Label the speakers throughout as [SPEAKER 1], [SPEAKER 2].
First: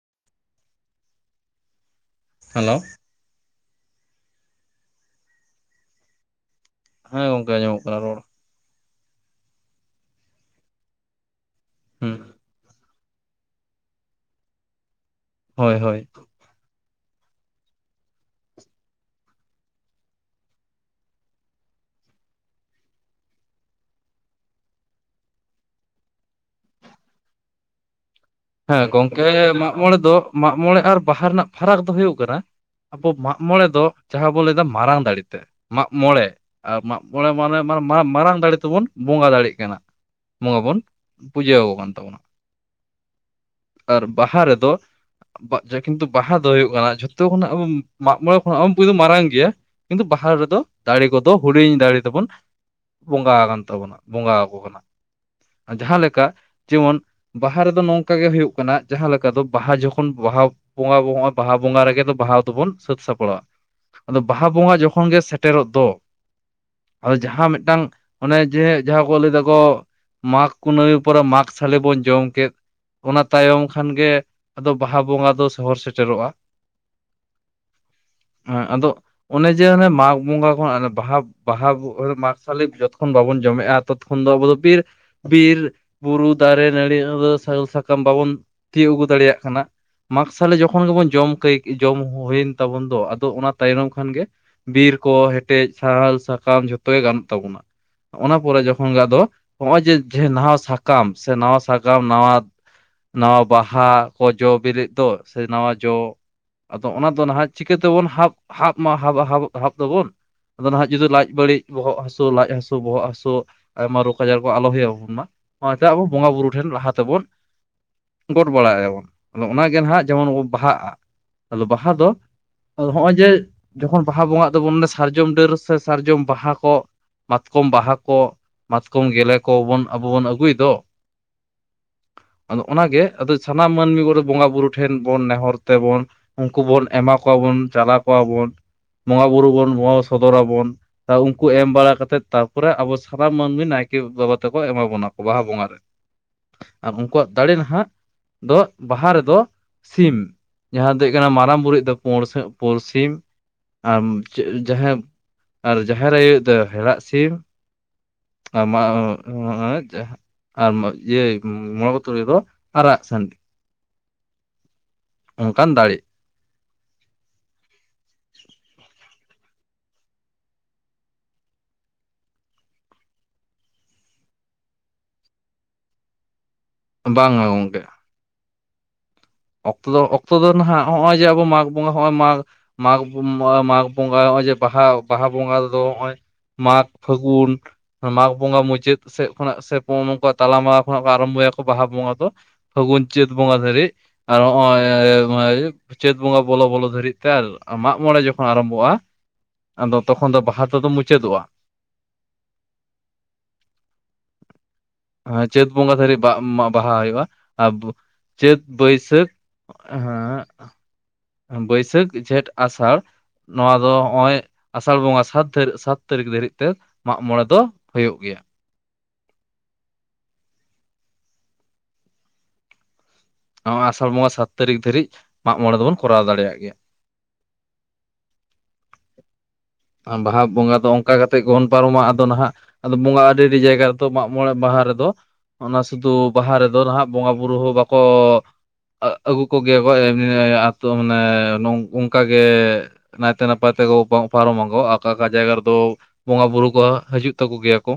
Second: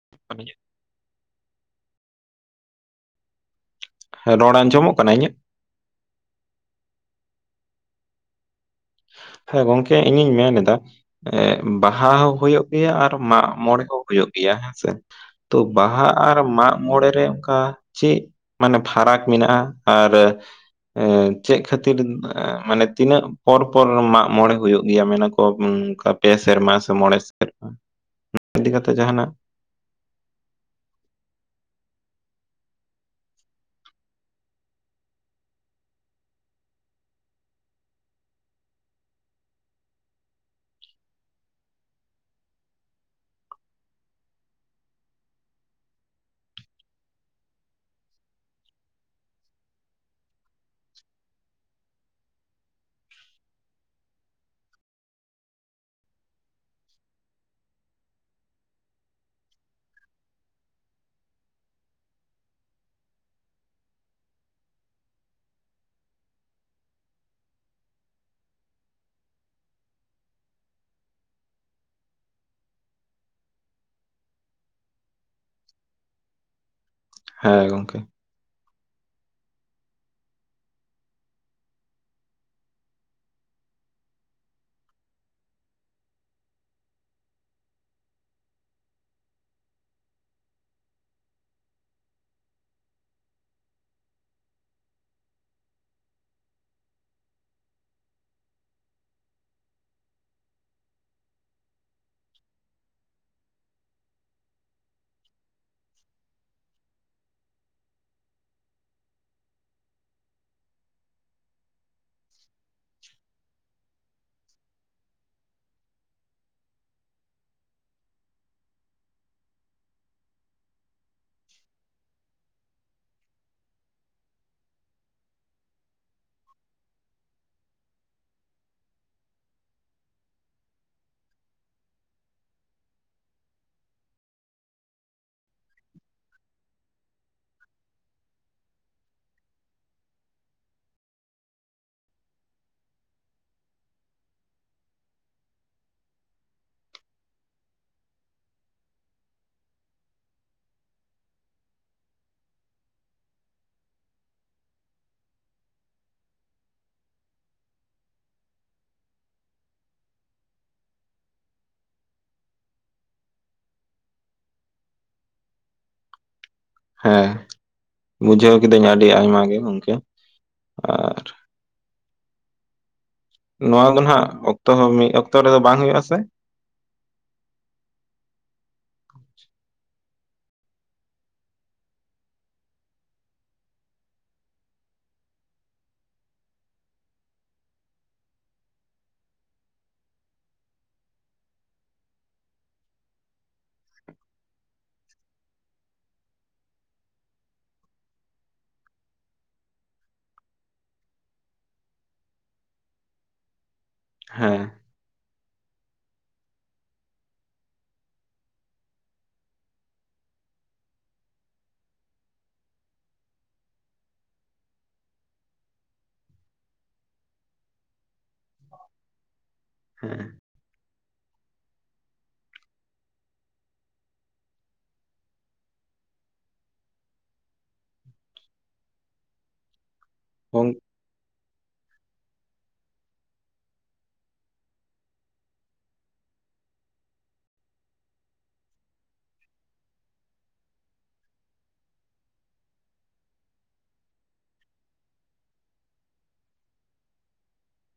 [SPEAKER 1] [unintelligible]
[SPEAKER 2] Hello
[SPEAKER 1] ᱦᱮᱸ ᱨᱚᱲ ᱟᱸᱡᱚᱢᱚᱜ ᱠᱟᱱᱟ ᱤᱧᱟᱹᱜ
[SPEAKER 2] ᱦᱮᱸ ᱜᱚᱝᱠᱮ ᱟᱱᱡᱚᱢᱚᱜ ᱠᱟᱱᱟ ᱨᱚᱲ
[SPEAKER 1] ᱦᱮᱸ ᱜᱚᱝᱠᱮ ᱤᱧᱤᱧ ᱢᱮᱱᱮᱫᱟ ᱮ ᱵᱟᱦᱟ
[SPEAKER 2] ᱦᱩᱸ
[SPEAKER 1] ᱦᱚᱸ ᱦᱩᱭᱩᱜ ᱜᱮᱭᱟ ᱟᱨ ᱢᱟᱜ ᱢᱚᱬᱮ ᱦᱚᱸᱼᱼ ᱦᱩᱭᱩᱜ ᱜᱮᱭᱟ ᱦᱮᱸ ᱥᱮ, ᱛᱚ
[SPEAKER 2] ᱦᱳᱭ ᱦᱳᱭ
[SPEAKER 1] ᱵᱟᱦᱟ ᱟᱨ ᱢᱟᱜ ᱢᱚᱬᱮ ᱨᱮ ᱚᱱᱠᱟ ᱪᱮᱫ ᱢᱟᱱᱮ ᱯᱷᱟᱨᱟᱠ ᱢᱮᱱᱟᱜᱼᱟ ᱟᱨ ᱮ ᱪᱮᱫ ᱠᱷᱟᱹᱛᱤᱨ, ᱢᱟᱱᱮ ᱛᱤᱱᱟᱹᱜ ᱯᱚᱨ ᱯᱚᱨ ᱢᱟᱜ ᱢᱚᱬᱮ ᱦᱩᱭᱩᱜ ᱜᱮᱭᱟ, ᱢᱮᱱᱟ ᱠᱚ ᱚᱱᱠᱟ ᱯᱮ ᱥᱮᱨᱢᱟ ᱥᱮ ᱢᱚᱬᱮ ᱥᱮᱨᱢᱟ᱾ ᱤᱫᱤ
[SPEAKER 2] ᱦᱮᱸ
[SPEAKER 1] ᱠᱟᱛᱮᱜ
[SPEAKER 2] ᱜᱚᱝᱠᱮ
[SPEAKER 1] ᱡᱟᱦᱟᱱᱟᱜ
[SPEAKER 2] ᱢᱟᱜ ᱢᱚᱬᱮ ᱫᱚ, ᱢᱟᱜ ᱢᱚᱬᱮ ᱟᱨ ᱵᱟᱦᱟ ᱨᱮᱱᱟᱜ ᱯᱷᱟᱨᱟᱠ ᱫᱚ ᱦᱩᱭᱩᱜ ᱠᱟᱱᱟ ᱟᱵᱚ ᱢᱟᱜ ᱢᱚᱬᱮ ᱫᱚ, ᱡᱟᱸᱦᱟᱸ ᱵᱚᱱ ᱞᱟᱹᱭᱫᱟ ᱢᱟᱨᱟᱝ ᱫᱟᱲᱮ ᱛᱮ, ᱢᱟᱜ ᱢᱚᱬᱮ᱾ ᱟᱨ ᱢᱟᱜ ᱢᱚᱬᱮ ᱢᱟᱱᱮ ᱢᱟᱨᱟᱝ ᱫᱟᱲᱮ ᱛᱮᱵᱚᱱ ᱵᱚᱸᱜᱟ ᱫᱟᱲᱮᱭᱟᱜ ᱠᱟᱱᱟ᱾ ᱵᱚᱸᱜᱟ ᱵᱚᱱ, ᱯᱩᱡᱟᱹ ᱟᱠᱚ ᱠᱟᱱ ᱛᱟᱵᱚᱱᱟ᱾ ᱟᱨ ᱵᱟᱦᱟ ᱨᱮᱫᱚ [unintelligible] ᱠᱤᱱᱛᱩ ᱵᱟᱦᱟ ᱫᱚ ᱦᱩᱭᱩᱜ ᱠᱟᱱᱟ ᱡᱷᱚᱛᱚ ᱠᱷᱚᱱᱟᱜ ᱢᱟᱜ ᱢᱚᱬᱮ ᱠᱷᱚᱱᱟᱜ ᱦᱚᱸ ᱠᱤᱱᱛᱩ ᱢᱟᱨᱟᱝ ᱜᱮᱭᱟ᱾ ᱠᱤᱱᱛᱩ ᱵᱟᱦᱟ ᱨᱮᱫᱚ, ᱫᱟᱲᱮ ᱠᱚᱫᱚ ᱦᱩᱰᱤᱧ ᱫᱟᱲᱮ ᱛᱮᱵᱚᱱ ᱵᱚᱸᱜᱟ ᱟᱠᱟᱱ ᱛᱟᱵᱚᱱᱟ, ᱵᱚᱸᱜᱟ ᱟᱠᱚ ᱠᱟᱱᱟ᱾ ᱡᱟᱸᱦᱟᱸ ᱞᱮᱠᱟ, ᱡᱮᱢᱚᱱ ᱵᱟᱦᱟ ᱨᱮᱫᱚ ᱱᱚᱝᱠᱟ ᱚᱱᱠᱟ ᱜᱮ ᱦᱩᱭᱩᱜ ᱠᱟᱱᱟ, ᱡᱟᱸᱦᱟᱸ ᱞᱮᱠᱟ ᱫᱚ ᱵᱟᱦᱟ ᱡᱚᱠᱷᱚᱱ ᱵᱟᱦᱟ ᱵᱚᱸᱜᱟ ᱟᱵᱚ ᱵᱟᱦᱟ ᱵᱚᱸᱜᱟ ᱨᱮᱜᱮ ᱫᱚ ᱵᱟᱦᱟ ᱫᱚᱵᱚᱱ ᱥᱟᱹᱛ ᱥᱟᱯᱲᱟᱣᱟ᱾ ᱟᱫᱚ ᱵᱟᱦᱟ ᱵᱚᱸᱜᱟ ᱡᱚᱠᱷᱚᱱ ᱜᱮ ᱥᱮᱴᱮᱨᱚᱜ ᱫᱚ, ᱟᱫᱚ ᱡᱟᱸᱦᱟᱸ ᱢᱤᱫᱴᱟᱝ ᱚᱱᱮ ᱡᱮ ᱡᱟᱸᱦᱟᱸ ᱠᱚ ᱞᱟᱹᱭ ᱮᱫᱟ ᱠᱚ᱾ ᱢᱟᱜᱽ ᱠᱩᱱᱟᱹᱢᱤ ᱯᱚᱨᱮ ᱢᱟᱜᱽ ᱥᱟᱞᱮ ᱵᱚᱱ ᱡᱚᱢ ᱠᱮᱫ ᱚᱱᱟ ᱛᱟᱭᱚᱢ ᱠᱷᱟᱱ ᱜᱮ, ᱟᱫᱚ ᱵᱟᱦᱟ ᱵᱚᱸᱜᱟ ᱫᱚ ᱥᱚᱦᱚᱨ ᱥᱮᱴᱮᱨᱚᱜᱼᱟ।
[SPEAKER 1] ᱦᱮᱸ ᱜᱚᱝᱠᱮ।
[SPEAKER 2] ᱦᱮᱸ ᱟᱫᱚ ᱚᱱᱮ ᱡᱮ ᱚᱱᱮ ᱢᱟᱜᱽ ᱵᱚᱸᱜᱟ ᱠᱷᱚᱱ ᱵᱟᱦᱟ ᱵᱟᱦᱟ, ᱢᱟᱜᱽᱥᱟᱞᱤ ᱡᱚᱛᱚ ᱠᱷᱚᱱ ᱵᱟᱵᱚᱱ ᱡᱚᱢᱮᱫᱟ ᱛᱚᱛᱠᱷᱚᱱ ᱫᱚ ᱟᱵᱚ ᱫᱚ ᱵᱤᱨ ᱵᱤᱨ, ᱵᱩᱨᱩ, ᱫᱟᱨᱮ, ᱱᱟᱹᱲᱤ, ᱟᱫᱚ ᱥᱟᱦᱟᱱ, ᱥᱟᱠᱟᱢ ᱵᱟᱵᱚᱱ ᱛᱤᱭᱩᱜ ᱟᱹᱜᱩ ᱫᱟᱲᱮᱭᱟᱜ ᱠᱟᱱᱟ। ᱢᱟᱜᱽ ᱥᱟᱞᱮ ᱡᱚᱠᱷᱚᱱ ᱜᱮᱵᱚᱱ ᱡᱚᱢ ᱠᱟᱹᱭ, ᱡᱚᱢ ᱦᱩᱭᱮᱱ ᱛᱟᱵᱚᱱ ᱫᱚ, ᱟᱫᱚ ᱚᱱᱟ ᱛᱟᱭᱱᱚᱢ ᱠᱷᱟᱱ ᱜᱮ ᱵᱤᱨ ᱠᱚ ᱦᱮᱴᱮᱡ, ᱥᱟᱦᱟᱞ, ᱥᱟᱠᱟᱢ ᱡᱷᱚᱛᱚ ᱜᱮ ᱜᱟᱱᱚᱜ ᱛᱟᱵᱚᱱᱟ। ᱚᱱᱟ ᱯᱚᱨᱮ ᱡᱚᱠᱷᱚᱱ ᱜᱮ ᱟᱫᱚ, ᱦᱚᱜᱼᱚᱭ ᱡᱮ ᱱᱟᱣᱟ ᱥᱟᱠᱟᱢ ᱥᱮ ᱱᱟᱣᱟ ᱥᱟᱠᱟᱢ ᱱᱟᱣᱟ ᱱᱟᱣᱟ ᱵᱟᱦᱟ ᱠᱚ ᱡᱚ ᱵᱮᱞᱮᱜ ᱫᱚ ᱥᱮ ᱱᱟᱣᱟ ᱡᱚ ᱟᱫᱚ ᱚᱱᱟ ᱫᱚ ᱱᱟᱦᱟᱜ ᱪᱤᱠᱟᱹ ᱛᱮᱵᱚᱱ ᱦᱟᱵ ᱦᱟᱵ ᱦᱟᱵ ᱦᱟᱵ ᱮ ᱟᱵᱚᱱ᱾ ᱟᱫᱚ ᱱᱟᱦᱟᱜ ᱡᱩᱫᱤ ᱞᱟᱡ ᱵᱟᱹᱲᱤᱡ ᱵᱚᱦᱚᱜ ᱦᱟᱥᱳ ᱞᱟᱡ ᱦᱟᱥᱳ ᱵᱚᱦᱚᱜ ᱦᱟᱥᱳ ᱟᱭᱢᱟ ᱨᱳᱜᱽ ᱟᱡᱟᱨ ᱠᱚ ᱟᱞᱚ ᱦᱩᱭᱩ ᱟᱵᱚᱱ ᱢᱟ, ᱚᱱᱟᱛᱮ ᱟᱵᱚ ᱵᱚᱸᱜᱟ ᱵᱩᱨᱩ ᱴᱷᱮᱱ ᱞᱟᱦᱟ ᱛᱮᱵᱚᱱ ᱜᱚᱰ ᱵᱟᱲᱟᱭᱟᱵᱚᱱ, ᱟᱫᱚ ᱚᱱᱟᱜᱮ ᱦᱟᱜ ᱡᱮᱢᱚᱱ ᱵᱚᱱ ᱵᱟᱦᱟᱜᱼᱟ, ᱟᱫᱚ ᱵᱟᱦᱟ ᱫᱚ ᱟᱫᱚ ᱦᱚᱜᱼᱚᱭ ᱡᱮ, ᱡᱚᱠᱷᱚᱱ ᱵᱟᱦᱟ ᱵᱚᱸᱜᱟᱜ ᱫᱚᱵᱚᱱ ᱥᱟᱨᱡᱚᱢ ᱰᱟᱹᱨ ᱥᱮ ᱥᱟᱨᱡᱚᱢ ᱵᱟᱦᱟ ᱠᱚ ᱢᱟᱛᱠᱚᱢ ᱵᱟᱦᱟ ᱠᱚ, ᱢᱟᱛᱠᱚᱢ ᱜᱮᱞᱮ ᱠᱚᱵᱚᱱ ᱟᱵᱚ ᱵᱚᱱ ᱟᱹᱜᱩᱭ ᱫᱚ ᱟᱫᱚ ᱚᱱᱟᱜᱮ, ᱟᱫᱚ ᱥᱟᱱᱟᱢ ᱢᱟᱹᱱᱢᱤ ᱠᱚᱫᱚ ᱵᱚᱸᱜᱟ ᱵᱩᱨᱩ ᱴᱷᱮᱱ ᱵᱚᱱ ᱱᱮᱦᱚᱨ ᱛᱮᱵᱚᱱ ᱩᱱᱠᱩ ᱵᱚᱱ ᱮᱢᱟ ᱠᱚᱣᱟᱵᱚᱱ ᱪᱟᱞᱟᱣ ᱠᱚᱣᱟᱵᱚᱱ, ᱵᱚᱸᱜᱟ ᱵᱩᱨᱩ ᱵᱚᱱ ᱵᱚᱝᱜᱟ ᱥᱚᱫᱚᱨ ᱟᱵᱚᱱ᱾ ᱩᱱᱠᱩ ᱮᱢ ᱵᱟᱲᱟ ᱠᱟᱛᱮᱫ ᱛᱟᱨᱯᱚᱨᱮ ᱟᱵᱚ ᱥᱟᱱᱟᱢ ᱢᱟᱹᱱᱢᱤ ᱱᱟᱭᱠᱮ ᱵᱟᱵᱟ ᱛᱮᱠᱚ ᱮᱢᱟ ᱵᱚᱱᱟ ᱠᱚ ᱵᱟᱦᱟ ᱵᱚᱸᱜᱟ ᱨᱮ। ᱟᱨ ᱩᱱᱠᱩᱣᱟᱜ ᱫᱟᱲᱮ ᱱᱟᱦᱟᱜ ᱫᱚ, ᱵᱟᱦᱟ ᱨᱮᱫᱚ ᱥᱤᱢ, ᱡᱟᱸᱦᱟ ᱫᱚ ᱦᱩᱭᱩᱜ ᱠᱟᱱᱟ ᱢᱟᱨᱟᱝ ᱵᱩᱨᱩ ᱨᱤᱡ ᱫᱚ ᱯᱩ ᱥᱤ ᱯᱩᱬ ᱥᱤᱢ, ᱟᱢ ᱡᱟᱸᱦᱮ ᱟᱨ ᱡᱟᱦᱮᱨ ᱟᱭᱩ ᱤᱡ ᱫᱚ ᱦᱮᱲᱟᱜ ᱥᱤᱢ, ᱟᱨ [unintelligible] ᱤᱭᱟᱹ। ᱢᱚᱲᱮ ᱠᱚ ᱛᱩᱨᱩᱭ ᱠᱚ, ᱟᱨᱟᱜ ᱥᱟᱸᱰᱤ। ᱚᱱᱠᱟᱱ ᱫᱟᱲᱮ।
[SPEAKER 1] ᱦᱮᱸ ᱵᱩᱡᱷᱟᱹᱣ ᱠᱤᱫᱟᱹᱧ ᱟᱹᱰᱤ ᱟᱭᱢᱟ ᱜᱮ ᱜᱚᱝᱠᱮ ᱟᱨ ᱱᱚᱣᱟ ᱫᱚ ᱱᱟᱜ ᱚᱠᱛᱚ ᱦᱚᱸ ᱢᱤᱫ ᱚᱠᱛᱚ ᱨᱮᱫᱚ ᱵᱟᱝ ᱦᱩᱭᱩᱜ -ᱟ ᱥᱮ?
[SPEAKER 2] ᱵᱟᱝ-ᱟ ᱜᱚᱝᱠᱮ। ᱚᱠᱛᱚ ᱫᱚ, ᱚᱠᱛᱚ ᱫᱚ ᱱᱟᱦᱟᱜ ᱱᱚᱜᱼᱚᱭ ᱡᱮ ᱟᱵᱚ ᱢᱟᱜᱽ ᱵᱚᱸᱜᱟ ᱦᱚᱸᱜᱼᱚᱭ ᱢᱟᱜᱽ ᱢᱟᱜᱽ ᱢᱟᱜᱽ ᱵᱚᱸᱜᱟ ᱱᱚᱜᱼᱚᱭ ᱡᱮ ᱵᱟᱦᱟ ᱵᱟᱦᱟ ᱵᱚᱸᱜᱟ ᱨᱮᱫᱚ ᱱᱚᱜᱼᱚᱭ ᱢᱟᱜᱽ, ᱯᱷᱟᱹᱜᱩᱱ ᱢᱟᱜᱽ ᱵᱚᱸᱜᱟ ᱢᱩᱪᱟᱹᱫ ᱥᱮᱫ ᱠᱷᱚᱱᱟᱜ ᱥᱮ ᱚᱱᱠᱟ ᱛᱟᱞᱟ ᱢᱟᱞᱟ ᱠᱷᱚᱱᱟᱜ ᱠᱚ ᱟᱨᱟᱢᱵᱚᱭᱟ ᱠᱚ ᱵᱟᱦᱟ ᱵᱚᱸᱜᱟ ᱫᱚ। ᱯᱷᱟᱹᱜᱩᱱ, ᱪᱟᱹᱛ ᱵᱚᱸᱜᱟ ᱫᱷᱟᱹᱨᱤ ᱟᱨ ᱱᱚᱜᱼᱚᱭ [unintelligible] ᱪᱟᱹᱛ ᱵᱚᱸᱜᱟ ᱵᱚᱞᱚ ᱵᱚᱞᱚ ᱫᱷᱟᱹᱨᱤᱡ ᱛᱮ ᱟᱨ ᱢᱟᱜ ᱢᱚᱬᱮ ᱡᱚᱠᱷᱚᱱ ᱟᱨᱟᱢᱵᱚᱜᱼᱟ। ᱟᱫᱚ ᱛᱚᱠᱷᱚᱱ ᱫᱚ ᱵᱟᱦᱟ ᱛᱮᱫᱚ ᱢᱩᱪᱟᱹᱫᱚᱜᱼᱟ।
[SPEAKER 1] ᱦᱮᱸ।
[SPEAKER 2] ᱟ ᱪᱟᱹᱛ ᱵᱚᱸᱜᱟ ᱫᱷᱟᱹᱨᱤᱡ ᱵᱟᱦᱟ ᱦᱩᱭᱩᱜᱼᱟ ᱟᱨ ᱪᱟᱹᱛ ᱵᱟᱹᱭᱥᱟᱹᱠᱷ ᱥᱟᱹᱠ [unintelligible] ᱵᱟᱹᱭᱥᱟᱠᱷ, ᱡᱷᱮᱸᱴ, ᱟᱥᱟᱲ ᱱᱚᱣᱟ ᱫᱚ ᱱᱚᱜᱼᱚᱭ ᱟᱥᱟᱲ ᱵᱚᱸᱜᱟ ᱥᱟᱛ ᱛᱟᱨᱤ ᱥᱟᱛ ᱛᱟᱹᱨᱤᱠᱷ ᱫᱷᱟᱹᱨᱤᱡ ᱛᱮ ᱢᱟᱜ ᱢᱚᱬᱮ ᱫᱚ ᱦᱩᱭᱩᱜ ᱜᱮᱭᱟ।
[SPEAKER 1] ᱦᱮᱸ।
[SPEAKER 2] ᱱᱚᱣᱟ ᱟᱥᱟᱲ ᱵᱚᱸᱜᱟ ᱥᱟᱛ ᱛᱟᱹᱨᱤᱠᱷ ᱫᱷᱟᱹᱨᱤᱡ ᱢᱟᱜ ᱢᱚᱬᱮ ᱫᱚᱵᱚᱱ ᱠᱚᱨᱟᱣ ᱫᱟᱲᱮᱭᱟᱜ ᱜᱮᱭᱟ। ᱟᱨ ᱵᱟᱦᱟ
[SPEAKER 1] ᱜᱚᱝ
[SPEAKER 2] ᱵᱚᱸᱜᱟ ᱫᱚ ᱚᱱᱠᱟ ᱠᱟᱛᱮᱫ ᱜᱮᱵᱚᱱ ᱯᱟᱨᱚᱢᱟ ᱟᱫᱚ ᱱᱟᱦᱟᱜ ᱟᱫᱚ ᱵᱚᱸᱜᱟ ᱟᱹᱰᱤ ᱟᱹᱰᱤ ᱡᱟᱭᱜᱟ ᱨᱮᱫᱚ ᱢᱟᱜ ᱢᱚᱬᱮ ᱵᱟᱦᱟ ᱨᱮᱫᱚ। ᱚᱱᱟ ᱥᱩᱫᱩ ᱵᱟᱦᱟ ᱨᱮᱫᱚ ᱱᱟᱦᱟᱜ ᱵᱚᱸᱜᱟ ᱵᱩᱨᱩ ᱦᱚᱸ ᱵᱟᱠᱚ ᱟᱹᱜᱩ ᱠᱚᱜᱮᱭᱟ ᱠᱚ ᱟᱹᱛᱩ ᱢᱟᱱᱮ ᱚᱝᱠᱟ ᱜᱮ ᱱᱟᱭ ᱛᱮ ᱱᱟᱯᱟᱭ ᱛᱮᱠᱚ ᱯᱟᱨᱚᱢᱟ ᱠᱚ ᱚᱠᱟ ᱚᱠᱟ ᱡᱟᱭᱜᱟ ᱨᱮᱫᱚ ᱵᱚᱸᱜᱟ ᱵᱩᱨᱩ ᱠᱚ ᱦᱤᱡᱩᱜ ᱛᱟᱠᱚ ᱜᱮᱭᱟ ᱠᱚ।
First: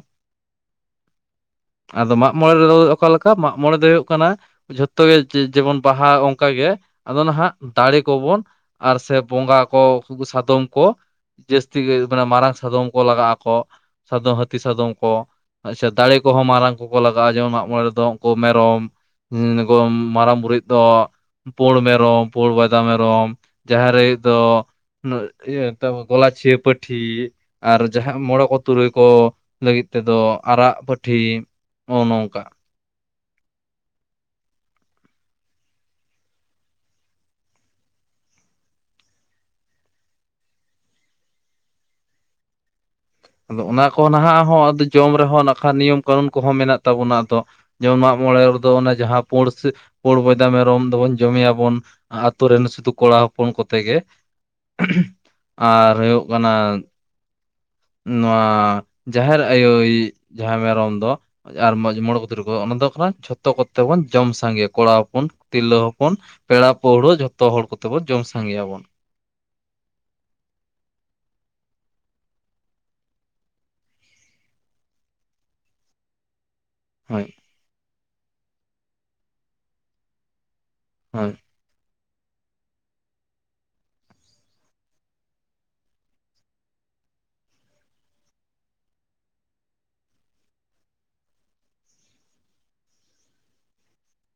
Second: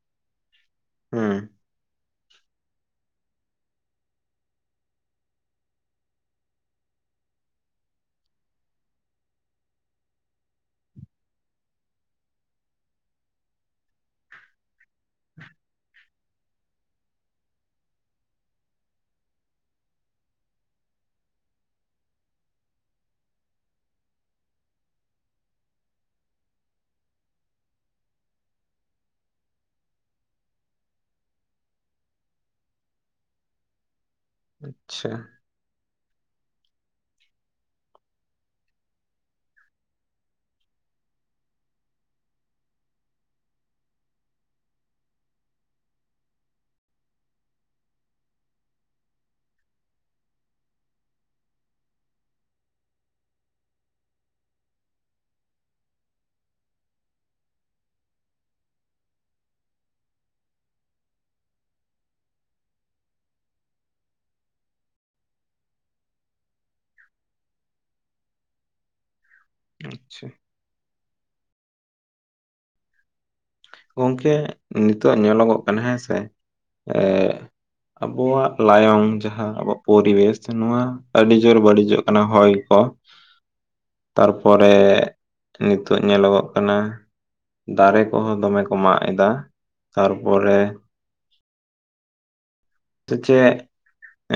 [SPEAKER 1] ᱦᱩᱸ।
[SPEAKER 2] ᱟᱫᱚ ᱢᱟᱜ ᱢᱚᱬᱮ ᱨᱮᱫᱚ ᱚᱠᱟ ᱞᱮᱠᱟ, ᱢᱟᱜ ᱢᱚᱬᱮ ᱫᱚ ᱦᱩᱭᱩᱜ ᱠᱟᱱᱟ ᱡᱷᱚᱛᱚ ᱜᱮ ᱡᱮᱢᱚᱱ ᱵᱟᱦᱟ ᱚᱱᱠᱟᱜᱮ ᱟᱫᱚ ᱱᱟᱦᱟᱸᱜ ᱫᱟᱲᱮ ᱠᱚ ᱵᱚᱱ᱾ ᱟᱨ ᱥᱮ ᱵᱚᱸᱜᱟ ᱠᱚ ᱥᱟᱫᱚᱢ ᱠᱚ᱾ ᱡᱟᱹᱥᱛᱤ ᱜᱮ ᱢᱟᱱᱮ ᱢᱟᱨᱟᱝ ᱥᱟᱫᱚᱢ ᱠᱚ ᱞᱟᱜᱟᱜ ᱟᱠᱚ᱾ ᱥᱟᱫᱚ ᱦᱟᱹᱛᱤ ᱥᱟᱫᱚᱢ ᱠᱚ ᱟᱪᱷᱟ ᱫᱟᱲᱮ ᱠᱚ ᱦᱚᱸ ᱢᱟᱨᱟᱝ᱾ ᱠᱚᱠᱚ ᱞᱟᱜᱟᱣ ᱡᱚᱝ ᱢᱟᱜᱢᱚᱲᱮ ᱨᱮᱫᱚ ᱩᱝᱠᱩ ᱢᱮᱨᱚᱢ ᱢᱟᱨᱟᱝ ᱵᱩᱨᱩᱣᱤᱡ ᱫᱚ ᱯᱩᱬ ᱢᱮᱨᱚᱢ ᱯᱩᱬ ᱵᱚᱫᱟ ᱢᱮᱨᱚᱢ ᱡᱟᱦᱮᱨᱮ ᱟᱭᱳᱭᱤᱡ ᱫᱚ ᱜᱚᱞᱟᱪᱷᱮ ᱯᱟᱹᱴᱷᱤ᱾ ᱟᱨ ᱡᱟᱦᱟᱸᱜ ᱢᱚᱬᱮ ᱠᱚ ᱛᱩᱨᱩᱭ ᱠᱚ ᱞᱟᱹᱜᱤᱫ ᱛᱮᱫᱚ ᱟᱨᱟᱜ ᱯᱟᱹᱴᱷᱤ᱾ ᱱᱚᱜᱼᱚ ᱱᱚᱝᱠᱟ
[SPEAKER 1] ᱟᱪᱪᱷᱟ
[SPEAKER 2] ᱟᱫᱚ ᱚᱱᱟ ᱠᱚ ᱱᱟᱦᱟᱸᱜ ᱦᱚᱸ ᱟᱫᱚ ᱡᱚᱢ ᱨᱮᱦᱚᱸ ᱱᱟᱠᱷᱟᱱ ᱱᱤᱭᱚᱢ ᱠᱟᱹᱱᱩᱱ ᱠᱚᱦᱚᱸ ᱢᱮᱱᱟᱜ ᱛᱟᱵᱚᱱᱟ ᱟᱫᱚ᱾ ᱡᱮᱢᱚᱱ ᱢᱟᱜ ᱢᱚᱬᱮ ᱨᱮᱫᱚ ᱚᱱᱟ ᱡᱟᱦᱟᱸ ᱯᱩᱬ ᱯᱩᱬ ᱵᱚᱭᱫᱟ ᱢᱮᱨᱚᱢ ᱫᱚᱵᱚᱱ ᱡᱚᱢᱮᱭᱟᱵᱚᱱ᱾ ᱟᱛᱚ ᱨᱮᱱ ᱥᱩᱫᱩ ᱠᱚᱲᱟ ᱦᱚᱯᱚᱱ ᱠᱚᱛᱮ ᱜᱮ ᱟᱨ ᱦᱩᱭᱩᱜ ᱠᱟᱱᱟ᱾ ᱱᱚᱣᱟ ᱡᱟᱦᱮᱨ ᱟᱭᱳᱭᱤᱡ ᱡᱟᱦᱟᱸ ᱢᱮᱨᱚᱢ ᱫᱚ᱾ ᱟᱨ ᱢᱚᱡᱽ ᱢᱚᱬᱮ ᱠᱚ ᱛᱩᱨᱩᱭ ᱠᱚ ᱚᱱᱟ ᱫᱚ ᱠᱷᱟᱱ ᱡᱷᱚᱛᱚ ᱠᱚᱛᱮ ᱵᱚᱱ ᱡᱚᱢ ᱥᱟᱸᱜᱮᱭᱟ ᱠᱚᱲᱟ ᱦᱚᱯᱚᱱ ᱛᱤᱨᱞᱟᱹ ᱦᱚᱯᱚᱱ᱾ ᱯᱮᱲᱟ ᱯᱟᱹᱣᱲᱟᱹ ᱡᱷᱚᱛᱚ ᱦᱚᱲ ᱠᱚᱛᱮ ᱵᱚᱱ ᱡᱚᱢ ᱥᱟᱸᱜᱮᱭᱟᱵᱚᱱ᱾
[SPEAKER 1] ᱟᱪᱪᱷᱟ ᱜᱚᱝᱠᱮ ᱱᱤᱛᱚᱜ ᱧᱮᱞᱚᱜᱚᱜ ᱠᱟᱱᱟ ᱦᱮᱸ ᱥᱮ ᱮ᱾
[SPEAKER 2] ᱦᱳᱭ
[SPEAKER 1] ᱟᱵᱚᱣᱟᱜ ᱞᱟᱭᱚᱝ ᱡᱟᱦᱟᱸ ᱟᱵᱚᱣᱟᱜ ᱯᱚᱨᱤᱵᱮᱥ ᱱᱚᱣᱟ
[SPEAKER 2] ᱦᱳᱭ
[SPEAKER 1] ᱟᱹᱰᱤᱡᱳᱨ ᱵᱟᱹᱲᱤᱡᱚᱜ᱾ ᱠᱟᱱᱟ ᱦᱚᱭ ᱠᱚ ᱛᱟᱨᱯᱚᱨᱮ ᱱᱤᱛᱚᱜ ᱧᱮᱞᱚᱜᱚᱜ ᱠᱟᱱᱟ᱾ ᱫᱟᱨᱮ ᱠᱚᱦᱚᱸ ᱫᱚᱢᱮ ᱠᱚ ᱢᱟᱜ ᱮᱫᱟ ᱛᱟᱨᱯᱚᱨᱮ᱾ ᱛᱚ ᱪᱮᱫ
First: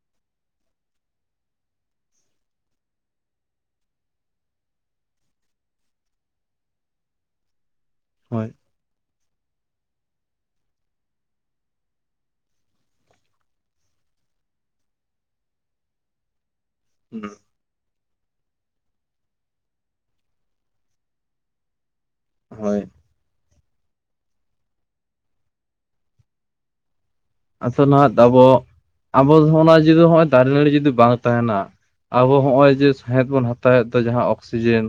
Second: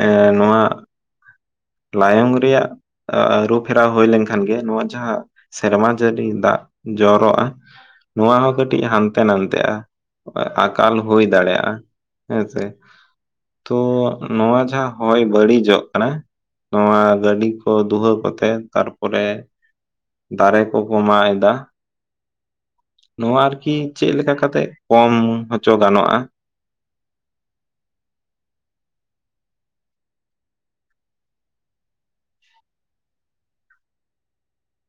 [SPEAKER 1] ᱮ ᱱᱚᱣᱟ ᱞᱟᱭᱚᱝ ᱨᱮᱭᱟᱜ ᱟᱹᱨᱩ ᱯᱷᱮᱨᱟᱣ ᱦᱚᱭ ᱞᱮᱱᱠᱷᱟᱱ ᱜᱮ ᱱᱚᱣᱟ ᱡᱟᱦᱟᱸ᱾ ᱥᱮᱨᱢᱟ ᱡᱟᱹᱲᱤ ᱫᱟᱜ ᱡᱚᱨᱚᱜᱼᱟ ᱱᱚᱣᱟ
[SPEAKER 2] ᱦᱳᱭ
[SPEAKER 1] ᱦᱚᱸ ᱠᱟᱛᱮ ᱛᱮᱡ ᱦᱟᱱᱛᱮ-ᱱᱟᱛᱮᱜᱼᱟ ᱟᱠᱟᱞ ᱦᱚᱭ ᱫᱟᱲᱮᱭᱜᱼᱟ ᱦᱮᱸᱥᱮ᱾ ᱛᱚ ᱱᱚᱣᱟ ᱡᱟᱦᱟᱸ ᱦᱚᱭ ᱵᱟᱹᱲᱤᱡᱚᱜ ᱠᱟᱱᱟ ᱱᱚᱣᱟ ᱜᱟᱹᱰᱤ᱾ ᱠᱚ ᱫᱩᱦᱟᱹᱣ ᱠᱟᱛᱮ ᱛᱟᱨᱯᱚᱨᱮ ᱫᱟᱨᱮ ᱠᱚᱠᱚ ᱢᱟᱜ ᱮᱫᱟ᱾
[SPEAKER 2] ᱦᱳᱭ
[SPEAKER 1] ᱱᱚᱣᱟ ᱟᱨ ᱠᱤ ᱪᱮᱫ ᱞᱮᱠᱟ ᱠᱟᱛᱮᱜ ᱠᱚᱢ ᱦᱚᱪᱚ ᱜᱟᱱᱚᱜᱼᱟ᱾
[SPEAKER 2] ᱟᱫᱚ ᱱᱟᱦᱟᱸᱜ ᱟᱵᱚ ᱟᱵᱚ ᱫᱚ ᱡᱩᱫᱤ ᱱᱚᱜᱼᱚᱭ ᱫᱟᱨᱮ ᱱᱟᱹᱲᱤ ᱡᱩᱫᱤ ᱵᱟᱝ ᱛᱟᱦᱮᱱᱟ᱾ ᱟᱵᱚ ᱦᱚᱸᱜᱼᱚᱭ ᱡᱮ ᱥᱟᱦᱮᱸᱫ ᱵᱚᱱ ᱦᱟᱛᱟᱣᱮᱫ ᱫᱚ ᱡᱟᱦᱟᱸ ᱚᱠᱥᱤᱡᱮᱱ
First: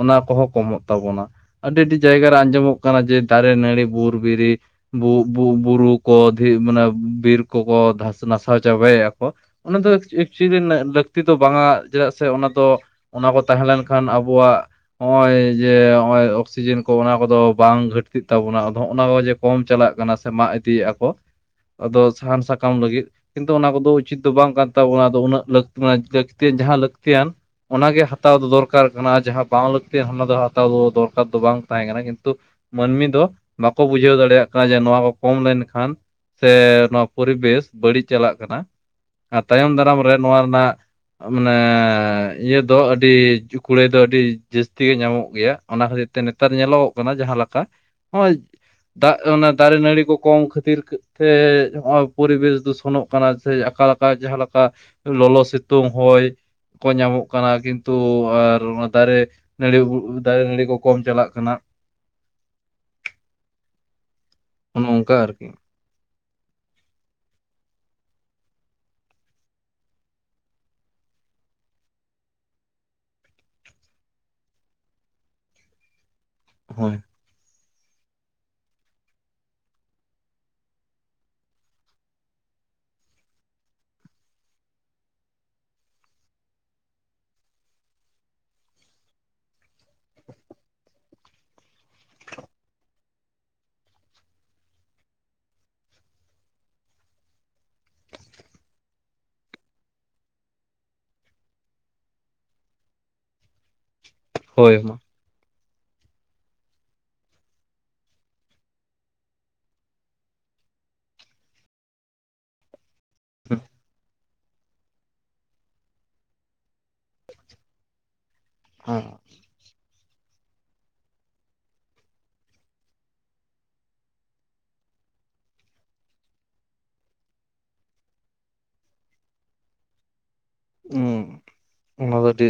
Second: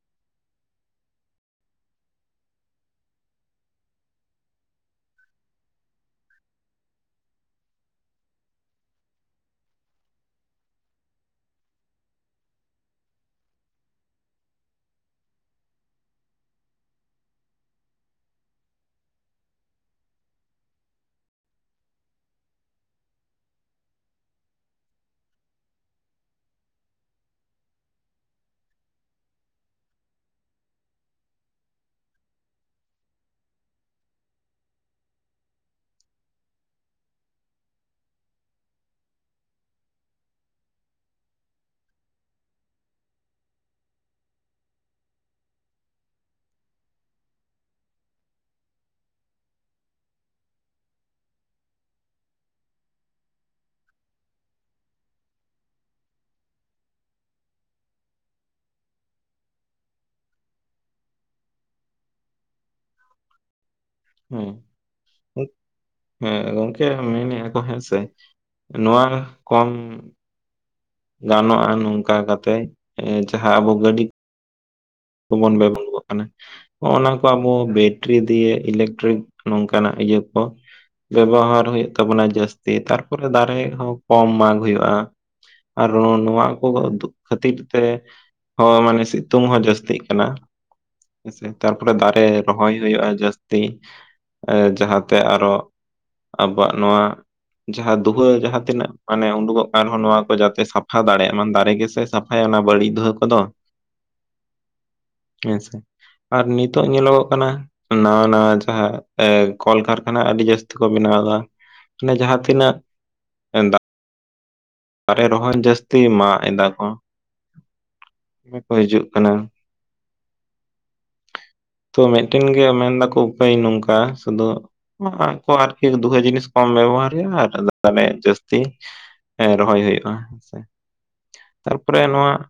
[SPEAKER 2] ᱚᱱᱟ ᱠᱚᱦᱚᱸ ᱠᱚᱢᱚᱜ ᱛᱟᱵᱚᱱᱟ᱾ ᱟᱥᱟᱱᱟᱦᱟᱜ ᱟᱵᱚᱟᱹᱰᱤ ᱟᱹᱰᱤ ᱡᱟᱭᱜᱟ ᱨᱮ ᱟᱸᱡᱚᱢᱚᱜ ᱠᱟᱱᱟ ᱡᱮ ᱫᱟᱨᱮ ᱱᱟᱹᱲᱤ ᱵᱩᱨ ᱵᱤᱨᱤ᱾ ᱵᱩᱨᱩ ᱠᱚ ᱫᱷᱤ ᱢᱟᱱᱮ ᱵᱤᱨ ᱠᱚᱠᱚ ᱫᱷᱟᱥ ᱱᱟᱥᱟᱣ ᱪᱟᱵᱟᱭᱮᱜ-ᱟ ᱠᱚ᱾ ᱚᱱᱟ ᱫᱚ ᱮᱠᱪᱩᱭᱤ ᱞᱟᱹᱠᱛᱤ ᱫᱚ ᱵᱟᱝᱟ ᱪᱮᱫᱟᱜ ᱥᱮ ᱚᱱᱟ ᱫᱚ᱾ ᱚᱱᱟ ᱠᱚ ᱛᱟᱦᱮᱸ ᱞᱮᱱᱠᱷᱟᱱ ᱟᱵᱚᱣᱟᱜ᱾ ᱱᱚᱜᱼᱚᱭ ᱡᱮ ᱱᱚᱜᱼᱚᱭ ᱚᱠᱥᱤᱡᱮᱱ ᱠᱚ ᱚᱱᱟ ᱠᱚᱫᱚ ᱵᱟᱝ ᱜᱷᱟᱹᱴᱛᱤᱜ ᱛᱟᱵᱚᱱᱟ ᱟᱫᱚ ᱦᱚᱸᱜ ᱚᱱᱟ ᱠᱚ ᱡᱮ᱾ ᱠᱚᱢ ᱪᱟᱞᱟᱜ ᱠᱟᱱᱟ ᱥᱮ ᱢᱟᱜ ᱤᱫᱤᱭᱮᱭᱟᱜᱼᱟ ᱠᱚ᱾ ᱟᱫᱚ ᱥᱟᱦᱟᱱ ᱥᱟᱠᱟᱢ ᱞᱟᱹᱜᱤᱫ᱾ ᱠᱤᱱᱛᱩ ᱚᱱᱟ ᱠᱚᱫᱚ ᱩᱪᱤᱛ ᱫᱚ ᱵᱟᱝ ᱠᱟᱱ ᱛᱟᱵᱚᱱᱟ ᱟᱫᱚ ᱩᱱᱟᱹᱜ ᱞᱟᱹᱠ ᱢᱟᱱᱮ ᱞᱟᱹᱠᱛᱤᱭ ᱡᱟᱦᱟᱸ ᱞᱟᱹᱠᱛᱤᱭᱟᱱ᱾ ᱚᱱᱟᱜᱮ ᱦᱟᱛᱟᱣ ᱫᱚ ᱫᱚᱨᱠᱟᱨ ᱠᱟᱱᱟ ᱡᱟᱦᱟᱸ ᱵᱟᱝ ᱞᱟᱹᱠᱛᱤ ᱚᱱᱟ ᱫᱚ ᱦᱟᱛᱟᱣ ᱫᱚ ᱫᱚᱨᱠᱟᱨ ᱫᱚ ᱵᱟᱝ ᱛᱟᱦᱮᱸ ᱠᱟᱱᱟ ᱠᱤᱱᱛᱩ᱾ ᱢᱟᱹᱱᱢᱤ ᱫᱚ ᱵᱟᱠᱚ ᱵᱩᱡᱷᱟᱹᱣ ᱫᱟᱲᱮᱭᱟᱜ ᱠᱟᱱᱟ ᱡᱮ ᱱᱚᱣᱟ ᱠᱚ ᱠᱚᱢ ᱞᱮᱱᱠᱷᱟᱱ᱾ ᱥᱮ ᱱᱚᱣᱟ ᱯᱚᱨᱤᱵᱮᱥ ᱵᱟᱹᱲᱤᱡ ᱪᱟᱞᱟᱜ ᱠᱟᱱᱟ ᱟᱨ ᱛᱟᱭᱚᱢ ᱫᱟᱨᱟᱢ ᱨᱮ ᱱᱚᱣᱟ ᱨᱮᱱᱟᱜ᱾ ᱢᱟᱱᱮ ᱤᱭᱟᱹ ᱫᱚ ᱟᱹᱰᱤ ᱠᱩᱲᱟᱹᱭ ᱫᱚ ᱟᱹᱰᱤ ᱡᱟᱹᱥᱛᱤ ᱜᱮ ᱧᱟᱢᱚᱜ ᱜᱮᱭᱟ᱾ ᱚᱱᱟ ᱠᱷᱟᱹᱛᱤᱨ ᱛᱮ ᱱᱮᱛᱟᱨ ᱧᱮᱞᱚᱜᱚᱜ ᱠᱟᱱᱟ ᱡᱟᱦᱟᱸᱮ ᱞᱮᱠᱟ ᱱᱚᱜᱼᱚᱭ᱾ ᱫᱟᱜ ᱚᱱᱟ ᱫᱟᱨᱮ ᱱᱟᱹᱲᱤ ᱠᱚ ᱠᱚᱢ ᱠᱷᱟᱹᱛᱤᱨ᱾ ᱦᱚᱸᱜ-ᱚᱭ ᱯᱚᱨᱤᱵᱮᱥ ᱫᱩᱥᱚᱱᱚᱜ ᱠᱟᱱᱟ ᱥᱮ ᱚᱠᱟᱞᱠᱟᱜ ᱡᱟᱦᱟᱸ ᱞᱮᱠᱟ᱾ ᱞᱚᱞᱚ ᱥᱤᱛᱩᱝ ᱦᱚᱭ ᱠᱚ ᱧᱟᱢᱚᱜ ᱠᱟᱱᱟ ᱠᱤᱱᱛᱩ ᱟᱨ ᱚᱱᱟ ᱫᱟᱨᱮ᱾ ᱱᱟᱹᱲᱤ ᱠᱚ ᱫᱟᱨᱮ ᱱᱟᱹᱲᱤ ᱠᱚ ᱠᱚᱢ ᱪᱟᱞᱟᱜ ᱠᱟᱱᱟ᱾ ᱚᱱᱮ ᱚᱱᱠᱟ
[SPEAKER 1] ᱦᱮᱸ
[SPEAKER 2] ᱟᱨᱠᱤ
[SPEAKER 1] ᱦᱮᱸ ᱜᱚᱝᱠᱮ ᱢᱮᱱᱮᱫ ᱟᱠ ᱠᱚ ᱦᱮᱸ ᱥᱮ ᱱᱚᱣᱟ ᱠᱚᱢ ᱜᱟᱱᱚᱜᱼᱟ ᱱᱚᱝᱠᱟ ᱠᱟᱛᱮᱜ ᱡᱟᱦᱟᱸ ᱟᱵᱚ ᱜᱟᱹᱰᱤ ᱵᱚᱱ ᱵᱮᱰᱚᱜ ᱠᱟᱱᱟ ᱦᱚᱸᱜᱼ
[SPEAKER 2] ᱦᱳᱭ
[SPEAKER 1] ᱚᱱᱟ ᱠᱚ ᱟᱵᱚ ᱵᱮᱴᱨᱤ ᱫᱤᱭᱮ ᱤᱞᱮᱠᱴᱨᱤᱠ ᱱᱚᱝᱠᱟᱱᱟᱜ ᱤᱭᱟᱹ ᱠᱚ ᱵᱮᱵᱚᱦᱟᱨ ᱦᱩᱭᱩᱜ ᱛᱟᱵᱚᱱᱟ ᱡᱟᱹᱥᱛᱤ ᱛᱟᱨᱯᱚᱨᱮ ᱫᱟᱨᱮ ᱦᱚᱸ ᱠᱚᱢ ᱢᱟᱜ ᱦᱩᱭᱩᱜᱼᱟ᱾ ᱟᱨ ᱱᱚᱣᱟ ᱠᱚᱫᱚ ᱠᱤᱫᱩᱜ ᱠᱷᱟᱹᱛᱤᱨ ᱛᱮ ᱦᱚᱸ ᱢᱟᱱᱮ ᱥᱤᱛᱩᱝ ᱦᱚᱸ ᱡᱟᱹᱥᱛᱤ ᱡᱟᱹᱥᱛᱤᱜ ᱠᱟᱱᱟ ᱛᱟᱨᱯᱚᱨᱮ ᱫᱟᱨᱮ ᱨᱚᱦᱚᱭ ᱦᱩᱭᱩᱜᱼᱟ ᱡᱟᱹᱥᱛᱤ ᱡᱟᱦᱟᱸᱛᱮ ᱟᱨᱚ ᱟᱵᱚᱣᱟᱜ ᱱᱚᱣᱟ ᱡᱟᱦᱟᱸ ᱫᱩᱦᱟᱹ ᱡᱟᱦᱟᱸ ᱛᱤᱱᱟᱹᱜ ᱢᱟᱱᱮ ᱩᱰᱩᱠᱚᱜ ᱠᱟᱱ ᱨᱮᱦᱚᱸ ᱱᱚᱣᱟ ᱠᱚ ᱡᱟᱛᱮ ᱥᱟᱯᱷᱟ ᱫᱟᱲᱮᱭᱟᱜ ᱢ ᱫᱟᱨᱮ ᱜᱮᱥᱮ ᱥᱟᱯ ᱦᱳᱭ ᱚᱱᱟ ᱵᱟᱹᱲᱤᱡ ᱫᱷᱩᱣᱟᱹ ᱠᱚᱫᱚ
[SPEAKER 2] ᱦᱳᱭ ᱢᱟ
[SPEAKER 1] ᱦᱮᱸᱥᱮ ᱟᱨ ᱱᱤᱛᱚᱜ ᱧᱮᱞᱚᱜᱚᱜ ᱠᱟᱱᱟ ᱱᱟᱣᱟ-ᱱᱟᱣᱟ ᱡᱟᱦᱟᱸ ᱮ ᱠᱚᱞᱠᱟᱨᱠᱷᱟᱱᱟ ᱟᱹᱰᱤ ᱡᱟᱹᱥᱛᱤ ᱠᱚ ᱵᱮᱱᱟᱣ ᱮᱫᱟ ᱢᱟᱱᱮ ᱡᱟᱦᱟᱸ ᱛᱤᱱᱟᱹᱜ ᱫᱟᱨᱮ ᱨᱚᱦᱚᱭ ᱡᱟᱹᱥᱛᱤ ᱢᱟᱜ ᱮᱫᱟ ᱠᱚ, ᱠᱚ ᱦᱤᱡᱩᱜ
[SPEAKER 2] ᱦᱮᱸ
[SPEAKER 1] ᱠᱟᱱᱟ ᱛᱚ ᱢᱤᱫᱴᱮᱱ ᱜᱮ ᱢᱮᱱᱫᱟᱠᱚ ᱩᱯᱟᱹᱭ ᱱᱚᱝᱠᱟ ᱥᱩᱫᱩ ᱟᱨᱠᱤ ᱫᱷᱩᱣᱟᱹ ᱡᱤᱱᱤᱥ ᱠᱚᱢ ᱵᱮᱵᱚᱦᱟᱨᱭᱟ ᱟᱨᱮ ᱡᱟᱹᱥᱛᱤ ᱨᱚᱦᱚᱭ ᱦᱩᱭᱩᱜᱼᱟ ᱦᱮᱸ ᱥᱮ ᱛᱟᱨᱯᱚᱨᱮ
[SPEAKER 2] ᱚᱱᱟ ᱫᱚ
[SPEAKER 1] ᱱᱚᱣᱟ
[SPEAKER 2] ᱟᱹᱰᱤ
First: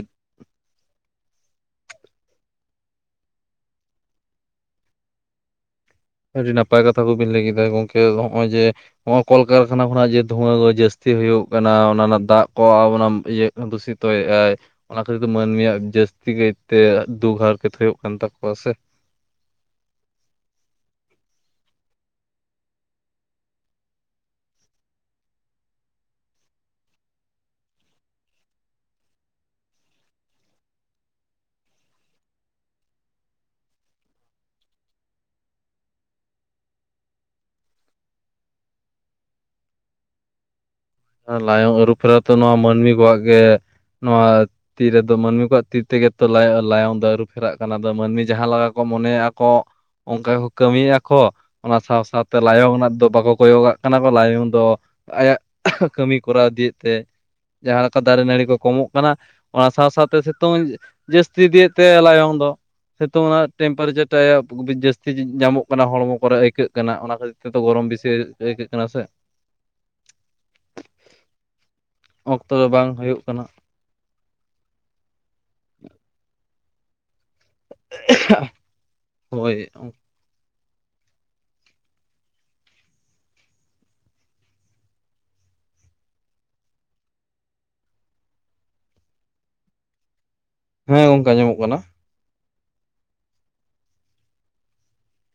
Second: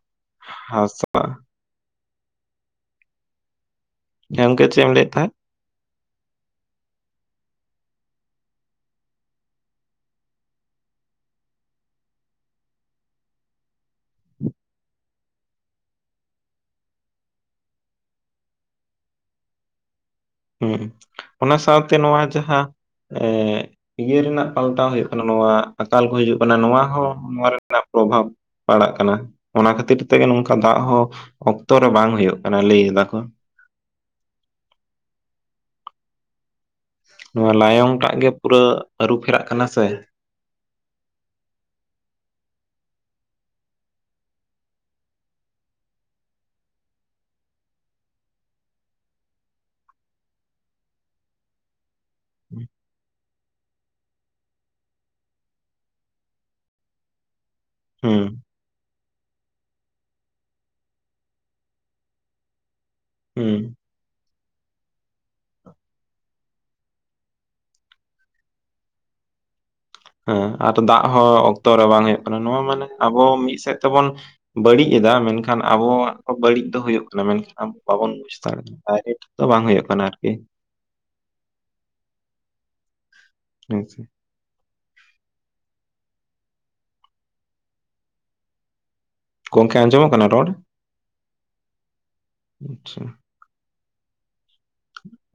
[SPEAKER 1] ᱦᱟᱥᱟ ᱜᱮᱚᱝᱠ ᱪᱮ ᱮᱢ ᱞᱟᱹᱭᱮᱫ ᱛᱟᱦᱮᱸ?
[SPEAKER 2] ᱟᱹᱰᱤ ᱱᱟᱯᱟᱭ ᱠᱟᱛᱷᱟ ᱠᱚᱵᱤᱱ ᱞᱟᱹᱭ ᱠᱮᱫᱟ ᱜᱚᱝᱠᱮ ᱱᱚᱜᱼᱚᱭ ᱡᱮ ᱱᱚᱭ ᱠᱚᱞᱠᱟᱨᱠᱷᱟᱱᱟ ᱠᱷᱚᱱᱟᱜ ᱡᱮ ᱫᱷᱩᱣᱟᱹ ᱠᱚ ᱡᱟᱹᱥᱛᱤ ᱦᱩᱭᱩᱜ ᱠᱟᱱᱟ ᱚᱱᱟ ᱨᱮᱱᱟᱜ ᱫᱟᱜ ᱠᱚ ᱚᱱᱟ ᱤᱭᱟᱹ ᱫᱩᱥᱤᱛ ᱛᱚ ᱮᱭᱟᱭ ᱚᱱᱟ ᱠᱷᱟᱹᱛᱤᱨ ᱛᱮ ᱢᱟᱹᱱᱢᱤᱭᱟᱜ ᱡᱟᱹᱥᱛᱤ ᱠᱟᱭᱛᱮ ᱫᱩᱠ ᱦᱟᱨᱠᱮᱛ ᱦᱩᱭᱩᱜ ᱠᱟᱱ ᱛᱟᱠᱚᱣᱟ ᱥᱮ ᱾
[SPEAKER 1] ᱦᱩᱸ ᱚᱱᱟ ᱥᱟᱶᱛᱮ ᱱᱚᱣᱟ ᱡᱟᱦᱟᱸ ᱮ ᱤᱭᱟᱹ ᱨᱮᱱᱟᱜ ᱯᱟᱞᱴᱟᱣ ᱦᱩᱭᱩᱜ ᱠᱟᱱᱟ ᱱᱚᱣᱟ ᱟᱠᱟᱞ ᱠᱚ ᱦᱤᱡᱩᱜ ᱠᱟᱱᱟ ᱱᱚᱣᱟ ᱦᱚᱸ ᱱᱚᱣᱟ ᱨᱮᱱᱟᱜ ᱯᱨᱚᱵᱷᱟᱵᱽ ᱯᱟᱲᱟᱜ ᱠᱟᱱᱟ ᱚᱱᱟ ᱠᱷᱟᱹᱛᱤᱨ ᱛᱮᱜᱮ ᱱᱚᱝᱠᱟ ᱫᱟᱜ ᱦᱚᱸ ᱚᱠᱛᱚ ᱨᱮ ᱵᱟᱝ ᱦᱩᱭᱩᱜ ᱠᱟᱱᱟ ᱞᱟᱹᱭ ᱫᱟᱠᱚ ᱾ ᱱᱚᱣᱟ ᱞᱟᱭᱚᱝ ᱴᱟᱜ ᱜᱮ ᱯᱩᱨᱟᱹ ᱟᱹᱨᱩ ᱯᱷᱮᱨᱟᱜ ᱠᱟᱱᱟ ᱥᱮ ᱾
[SPEAKER 2] ᱞᱟᱭᱚᱝ ᱟᱹᱨᱩ ᱯᱷᱮᱨᱟᱣ ᱛᱚ ᱱᱚᱣᱟ ᱢᱟᱹᱱᱢᱤ ᱠᱚᱣᱟᱜ ᱜᱮ ᱱᱚᱣᱟ ᱛᱤ ᱨᱮᱫᱚ ᱢᱟᱹᱱᱢᱤ ᱠᱚᱣᱟᱜ ᱛᱤ ᱛᱮᱜᱮ ᱛᱚ ᱞᱟᱭᱚᱝ ᱫᱚ ᱟᱹᱨᱩ ᱯᱷᱮᱨᱟᱜ ᱠᱟᱱᱟ ᱫᱚ ᱢᱟᱹᱱᱢᱤ ᱡᱟᱦᱟᱸ ᱞᱮᱠᱟ ᱠᱚ ᱢᱚᱱᱮᱮᱜᱼᱟ ᱠᱚ ᱚᱱᱠᱟ ᱜᱮᱠᱚ ᱠᱟᱹᱢᱤᱭᱮᱼᱟ ᱠᱚ ᱚᱱᱟ ᱥᱟᱶ ᱥᱟᱶ ᱥᱟᱶᱛᱮ ᱞᱟᱭᱚᱝ ᱨᱮᱱᱟᱜ ᱫᱚ ᱵᱟᱠᱚ ᱠᱚᱭᱚᱜᱟᱜ ᱠᱟᱱᱟ ᱠᱚ ᱞᱟᱭᱚᱝ ᱫᱚ ᱟᱭᱟᱜ ᱠᱟᱹᱢᱤ ᱠᱚᱨᱟᱣ ᱤᱫᱤᱭᱮᱫ ᱛᱟᱭᱟ ᱡᱟᱦᱟᱸ ᱞᱮᱠᱟ ᱫᱟᱨᱮ
[SPEAKER 1] ᱦᱩᱸ
[SPEAKER 2] ᱱᱟᱹᱲᱤ ᱠᱚ ᱠᱚᱢᱚᱜ ᱠᱟᱱᱟ ᱚᱱᱟ ᱥᱟᱶ ᱥᱟᱶᱛᱮ ᱥᱤᱛᱩᱝ ᱡᱟᱹᱥᱛᱤ ᱤᱫᱤᱭᱮᱫ ᱛᱟᱭᱟ ᱞᱟᱭᱚᱝ ᱫᱚ ᱥᱮᱛᱚᱝ ᱨᱮᱱᱟ
[SPEAKER 1] ᱦᱩᱸ
[SPEAKER 2] ᱴᱮᱢᱯᱟᱨᱮᱪᱟᱨ ᱡᱟᱹᱥᱛᱤ ᱧᱟᱢᱚᱜ ᱠᱟᱱᱟ ᱦᱚᱲᱢᱚ ᱠᱚᱨᱮ ᱟᱹᱭᱠᱟᱹᱜ ᱠᱟᱱᱟ ᱚᱱᱟ ᱠᱷᱟᱹᱛᱤᱨ ᱛᱮ ᱛᱚ ᱜᱚᱨᱚᱢ ᱵᱮᱥᱤ ᱟᱹᱭᱠᱟᱹᱜ ᱠᱟᱱᱟ ᱥᱮ,
[SPEAKER 1] ᱦᱮᱸ ᱟᱨ ᱫᱟᱜ ᱦᱚᱸ ᱚᱠᱛᱚ ᱨᱮ ᱵᱟᱝ ᱦᱩᱭᱩᱜ ᱠᱟᱱᱟ
[SPEAKER 2] ᱚᱠᱛᱚ
[SPEAKER 1] ᱱᱚᱣᱟ
[SPEAKER 2] ᱨᱮ
[SPEAKER 1] ᱢᱟᱱᱮ
[SPEAKER 2] ᱵᱟᱝ ᱦᱩᱭᱩᱜ
[SPEAKER 1] ᱟᱵᱚ
[SPEAKER 2] ᱠᱟᱱᱟ
[SPEAKER 1] ᱢᱤᱫ ᱥᱮᱫ ᱛᱮᱵᱚᱱ ᱵᱟᱹᱲᱤᱡ ᱮᱫᱟ ᱢᱮᱱᱠᱷᱟᱱ ᱟᱵᱚᱣᱟᱜ ᱦᱚᱸ ᱵᱟᱹᱲᱤᱡ ᱫᱚ ᱦᱩᱭᱩᱜ ᱠᱟᱱᱟ ᱢᱮᱱᱠᱷᱟᱱ ᱟᱵᱚ ᱵᱟᱵᱚᱱ ᱵᱩᱡ ᱫᱟᱲᱮᱫᱟ ᱠᱟᱱᱟ ᱰᱟᱭᱨᱮᱴ ᱫᱚ
[SPEAKER 2] ᱦᱳᱭ
[SPEAKER 1] ᱵᱟᱝ ᱦᱩᱭᱩᱜ ᱠᱟᱱᱟ ᱟᱨ [unintelligible] ᱜᱚᱢᱠᱮ ᱟᱸᱡᱚᱢᱚᱜ ᱠᱟᱱᱟ ᱨᱚᱲ?
[SPEAKER 2] ᱦᱮᱸ ᱜᱚᱢᱠᱮ ᱧᱟᱢᱚᱜ ᱠᱟᱱᱟ ᱾
[SPEAKER 1] ᱟᱪᱪᱷᱟ ᱾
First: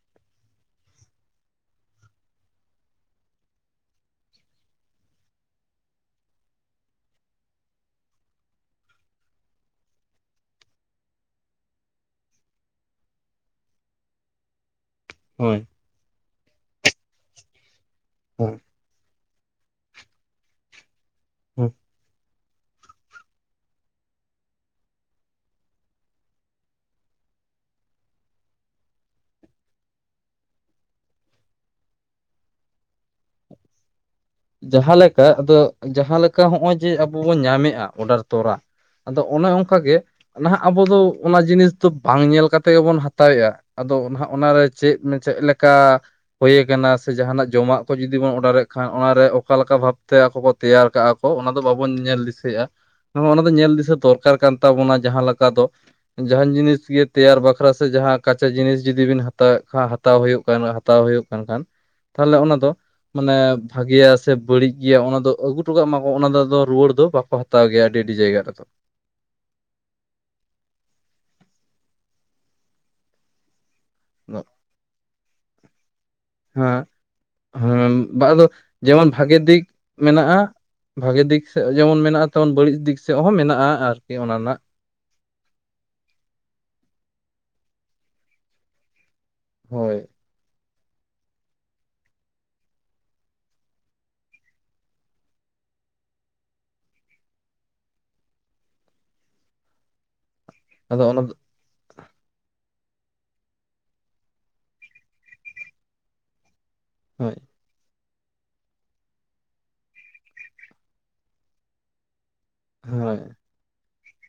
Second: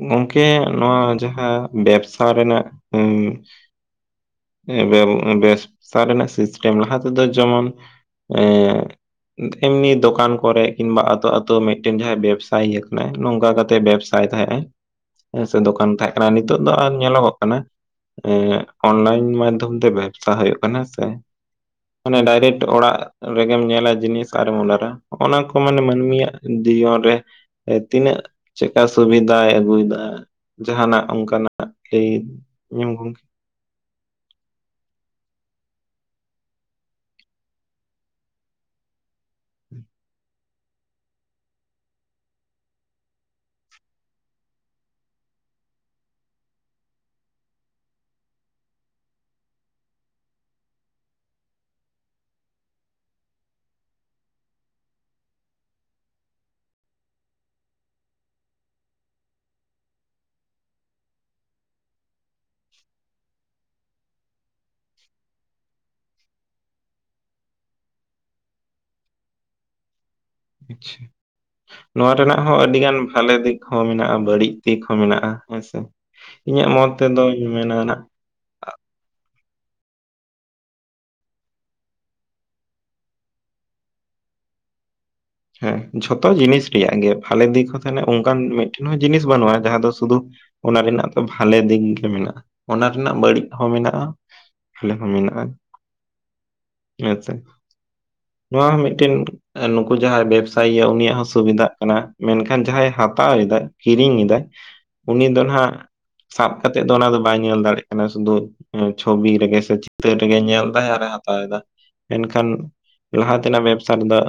[SPEAKER 1] ᱜᱚᱝᱠᱮ ᱱᱚᱣᱟ ᱡᱟᱦᱟᱸ ᱵᱮᱵᱥᱟ ᱨᱮᱱᱟᱜ ᱵᱮᱵᱥᱟ ᱨᱮᱱᱟᱜ ᱥᱤᱥᱴᱮᱢ ᱞᱟᱦᱟ ᱛᱮᱫᱚ ᱡᱮᱢᱚᱱ ᱮ ᱮᱢᱱᱤ ᱫᱚᱠᱟᱱ ᱠᱚᱨᱮ ᱠᱤᱝᱵᱟ ᱟᱛᱳ ᱟᱛᱳ ᱢᱤᱫᱴᱮᱱ ᱡᱟᱦᱟᱸᱭ ᱵᱮᱵᱽᱥᱟᱭᱤ ᱟᱠᱟᱱᱟᱭ ᱱᱚᱝᱠᱟ ᱠᱟᱛᱮ ᱵᱮᱵᱥᱟ ᱛᱟᱭ ᱛᱟᱦᱮᱸ ᱮ ᱾ ᱦᱮᱸ ᱥᱮ
[SPEAKER 2] ᱦᱳᱭ
[SPEAKER 1] ᱫᱚᱠᱟᱱ ᱛᱟᱦᱮᱸ ᱠᱟᱱᱟ ᱱᱤᱛᱚᱜ ᱫᱚ ᱟᱨ ᱧᱮᱞᱚᱜᱚᱜ ᱠᱟᱱᱟ ᱮ
[SPEAKER 2] ᱦᱮᱸ
[SPEAKER 1] ᱚᱱᱞᱟᱭᱤᱱ ᱢᱟᱫᱽᱫᱷᱚᱢ ᱛᱮ ᱵᱮᱵᱥᱟ ᱦᱩᱭᱩᱜ ᱠᱟᱱᱟ ᱦᱮᱸᱥᱮ ᱾
[SPEAKER 2] [unintelligible]
[SPEAKER 1] ᱢᱟᱱᱮ ᱰᱟᱭᱨᱮᱠᱴ ᱚᱲᱟᱜ ᱨᱮᱜᱮᱢ ᱧᱮᱞᱟ ᱡᱤᱱᱤᱥ ᱟᱨᱮᱢ ᱚᱰᱟᱨᱟᱜ ᱚᱱᱟ ᱠᱚ ᱢᱟᱱᱮ ᱢᱟᱹᱱᱢᱤᱭᱟᱜ ᱡᱤᱭᱚᱱ ᱨᱮ ᱮᱸ ᱛᱤᱱᱟᱹᱜ ᱪᱮᱫᱠᱟ ᱥᱩᱵᱤᱫᱷᱟᱭ ᱟᱹᱜᱩᱭᱮᱫᱟ ᱡᱟᱦᱟᱸᱱᱟᱜ ᱚᱱᱠᱟᱱᱟᱜ ᱞᱟᱹᱭ ᱟᱹᱧᱟᱢ ᱜᱚᱢᱠᱮ ᱾
[SPEAKER 2] ᱡᱟᱦᱟᱸᱞᱮᱠᱟ ᱟᱫᱚ ᱡᱟᱦᱟᱸ ᱞᱮᱠᱟ ᱱᱚᱜ-ᱚᱭ ᱡᱮ ᱟᱵᱚ ᱵᱚᱱ ᱧᱟᱢᱮᱜ-ᱟ ᱚᱰᱟᱨ ᱛᱚᱨᱟ, ᱟᱫᱚ ᱚᱱᱮ ᱚᱱᱠᱟ ᱜᱮ ᱱᱟᱦᱟᱜ ᱟᱵᱚ ᱫᱚ ᱚᱱᱟ ᱡᱤᱱᱤᱥ ᱫᱚ ᱵᱟᱝ ᱧᱮᱞ ᱠᱟᱛᱮ ᱜᱮᱵᱚᱱ ᱦᱟᱛᱟᱣᱮᱜ-ᱟ ᱾ ᱟᱫᱚ [inaudible] ᱚᱱᱟᱨᱮ ᱪᱮᱫ ᱪᱮᱫ ᱞᱮᱠᱟ ᱦᱩᱭ ᱟᱠᱟᱱᱟ ᱥᱮ ᱡᱟᱦᱟᱸᱱᱟᱜ ᱡᱚᱢᱟᱜ ᱠᱚ ᱡᱩᱫᱤ ᱵᱚᱱ ᱚᱰᱟᱨᱮᱫ ᱠᱷᱟᱱ ᱚᱱᱟᱨᱮ ᱚᱠᱟ ᱞᱮᱠᱟ ᱵᱷᱟᱵᱚᱛ ᱛᱮ ᱟᱠᱚ ᱠᱚ ᱛᱮᱭᱟᱨ ᱟᱠᱟᱜ-ᱟ ᱠᱚ ᱚᱱᱟ ᱫᱚ ᱵᱟᱵᱚᱱ ᱧᱮᱞ ᱫᱤᱥᱟᱹᱭᱮᱜ-ᱟ ᱾ ᱚᱱᱟ ᱫᱚ ᱧᱮᱞ ᱫᱤᱥᱟᱹ ᱫᱚᱨᱠᱟᱨ ᱠᱟᱱ ᱛᱟᱵᱚᱱᱟ ᱡᱟᱦᱟᱸ ᱞᱮᱠᱟ ᱫᱚ ᱡᱟᱦᱟᱱ ᱡᱤᱱᱤᱥ ᱜᱮ ᱛᱮᱭᱟᱨ ᱵᱟᱠᱷᱨᱟ ᱥᱮ ᱡᱟᱦᱟᱸ ᱠᱟᱪᱟ ᱡᱤᱱᱤᱥ ᱡᱩᱫᱤ ᱵᱤᱱ ᱦᱟᱛᱟᱣᱮᱫ ᱠᱷᱟᱱ ᱦᱟᱛᱟᱣ ᱦᱩᱭᱩᱜ ᱠᱟᱱ ᱦᱟᱛᱟᱣ ᱦᱩᱭᱩᱜ ᱠᱟᱱ ᱠᱷᱟᱱ ᱛᱟᱦᱮᱞᱮ ᱚᱱᱟ ᱫᱚ ᱢᱟᱱᱮ ᱵᱷᱟᱜᱮᱭᱟ ᱥᱮ ᱵᱟᱹᱲᱤᱡ ᱜᱮᱭᱟ ᱚᱱᱟ ᱫᱚ ᱟᱹᱜᱩ ᱚᱴᱚ ᱠᱟᱜ ᱢᱟᱠᱚ ᱚᱱᱟ ᱨᱩᱣᱟᱹᱲ ᱫᱚ ᱵᱟᱠᱚ ᱦᱟᱛᱟᱣ ᱜᱮᱭᱟ ᱟᱹᱰᱤ ᱟᱹᱰᱤ ᱡᱟᱭᱜᱟ ᱨᱮᱫᱚ ᱾
[SPEAKER 1] ᱟᱪᱪᱷᱟ ᱱᱚᱣᱟ ᱨᱮᱱᱟᱜ ᱦᱚᱸ ᱟᱹᱰᱤ ᱜᱟᱱ ᱵᱷᱟᱞᱮ ᱫᱤᱠ ᱦᱚᱸ ᱢᱮᱱᱟᱜ-ᱟ ᱵᱟᱹᱲᱤᱡ ᱫᱤᱠ ᱦᱚᱸ ᱢᱮᱱᱟᱜ-ᱟ ᱦᱮᱸ ᱥᱮ ᱤᱧᱟᱹᱜ ᱢᱚᱛ ᱛᱮᱫᱚᱧ ᱢᱮᱱᱟ ᱱᱟᱦᱟᱜ
[SPEAKER 2] ᱵᱟ ᱟᱫᱚ ᱡᱮᱢᱚᱱ ᱵᱷᱟᱜᱮ ᱫᱤᱠ ᱢᱮᱱᱟᱜ-ᱟ ᱵᱷᱟᱜᱮ ᱫᱤᱠ ᱥᱮᱫ ᱡᱮᱢᱚᱱ ᱢᱮᱱᱟᱜ-ᱟ ᱛᱟᱵᱚᱱ ᱵᱟᱹᱲᱤᱡ ᱫᱤᱠ ᱥᱮᱫ ᱦᱚᱸ ᱢᱮᱱᱟᱜ-ᱟ ᱟᱨᱠᱤ ᱚᱱᱟ ᱨᱮᱱᱟᱜ
[SPEAKER 1] ᱦᱮᱸ ᱡᱷᱚᱛᱚ ᱡᱤᱱᱤᱥ ᱨᱮᱭᱟᱜ ᱜᱮ ᱵᱷᱟᱞᱮ ᱫᱤᱠ ᱦᱚᱸ ᱛᱟᱦᱮᱸᱱᱟ ᱚᱱᱠᱟᱱ ᱢᱤᱫ ᱴᱮᱱ ᱦᱚᱸ ᱡᱤᱱᱤᱥ ᱵᱟᱹᱱᱩᱜ-ᱟ ᱡᱟᱦᱟᱸ ᱫᱚ
[SPEAKER 2] ᱦᱳᱭ
[SPEAKER 1] ᱥᱩᱫᱩ ᱚᱱᱟ ᱨᱮᱱᱟᱜ ᱫᱚ ᱵᱷᱟᱞᱮ ᱫᱤᱠ ᱜᱮ ᱢᱮᱱᱟᱜ-ᱟ ᱚᱱᱟ ᱨᱮᱱᱟᱜ ᱵᱟᱹᱲᱤᱡ ᱦᱚᱸ ᱢᱮᱱᱟᱜ-ᱟ᱾ ᱵᱷᱟᱞᱮ ᱦᱚᱸ ᱢᱮᱱᱟᱜ-ᱟ ᱾ ᱦᱮᱸ ᱪᱮ, ᱱᱚᱣᱟ ᱦᱚᱸ ᱢᱤᱫᱴᱮᱱ ᱱᱩᱠᱩ ᱠᱩ ᱡᱟᱦᱟᱸᱭ ᱵᱮᱵᱽᱥᱟ ᱭᱮᱟᱭ
[SPEAKER 2] ᱟᱫᱚ
[SPEAKER 1] ᱩᱱᱤᱭᱟᱜ
[SPEAKER 2] ᱚᱱᱟ
[SPEAKER 1] ᱦᱚᱸ
[SPEAKER 2] ᱫᱚ
[SPEAKER 1] ᱥᱩᱵᱤᱫᱷᱟᱜ ᱠᱟᱱᱟ ᱾ ᱢᱮᱱᱠᱷᱟᱱ ᱡᱟᱦᱟᱸᱭ ᱦᱟᱛᱟᱣ ᱮᱫᱟᱭ ᱠᱤᱨᱤᱧ ᱮᱫᱟᱭ ᱩᱱᱤ ᱫᱚ ᱱᱟᱜ ᱥᱟᱵ ᱠᱟᱛᱮᱫ ᱫᱚ ᱚᱱᱟ ᱫᱚ ᱵᱟᱭ
[SPEAKER 2] ᱦᱳᱭ
[SPEAKER 1] ᱧᱮᱞ ᱫᱟᱲᱮᱭᱟᱜ ᱢᱟᱱᱮ ᱥᱩᱫᱷᱩ ᱪᱷᱚᱵᱤ ᱨᱮᱜᱮ ᱥᱮ ᱪᱤᱛᱟᱹᱨ ᱨᱮᱜᱮ ᱧᱮᱞ ᱮᱫᱟᱭ ᱟᱨᱮ ᱦᱟᱛᱟᱣ ᱮᱫᱟ ᱢᱮᱱᱠᱷᱟᱱ
[SPEAKER 2] ᱦᱳᱭ
[SPEAKER 1] ᱞᱟᱦᱟ ᱛᱮᱱᱟᱜ ᱵᱮᱵᱽᱥᱟ ᱨᱮᱫᱚ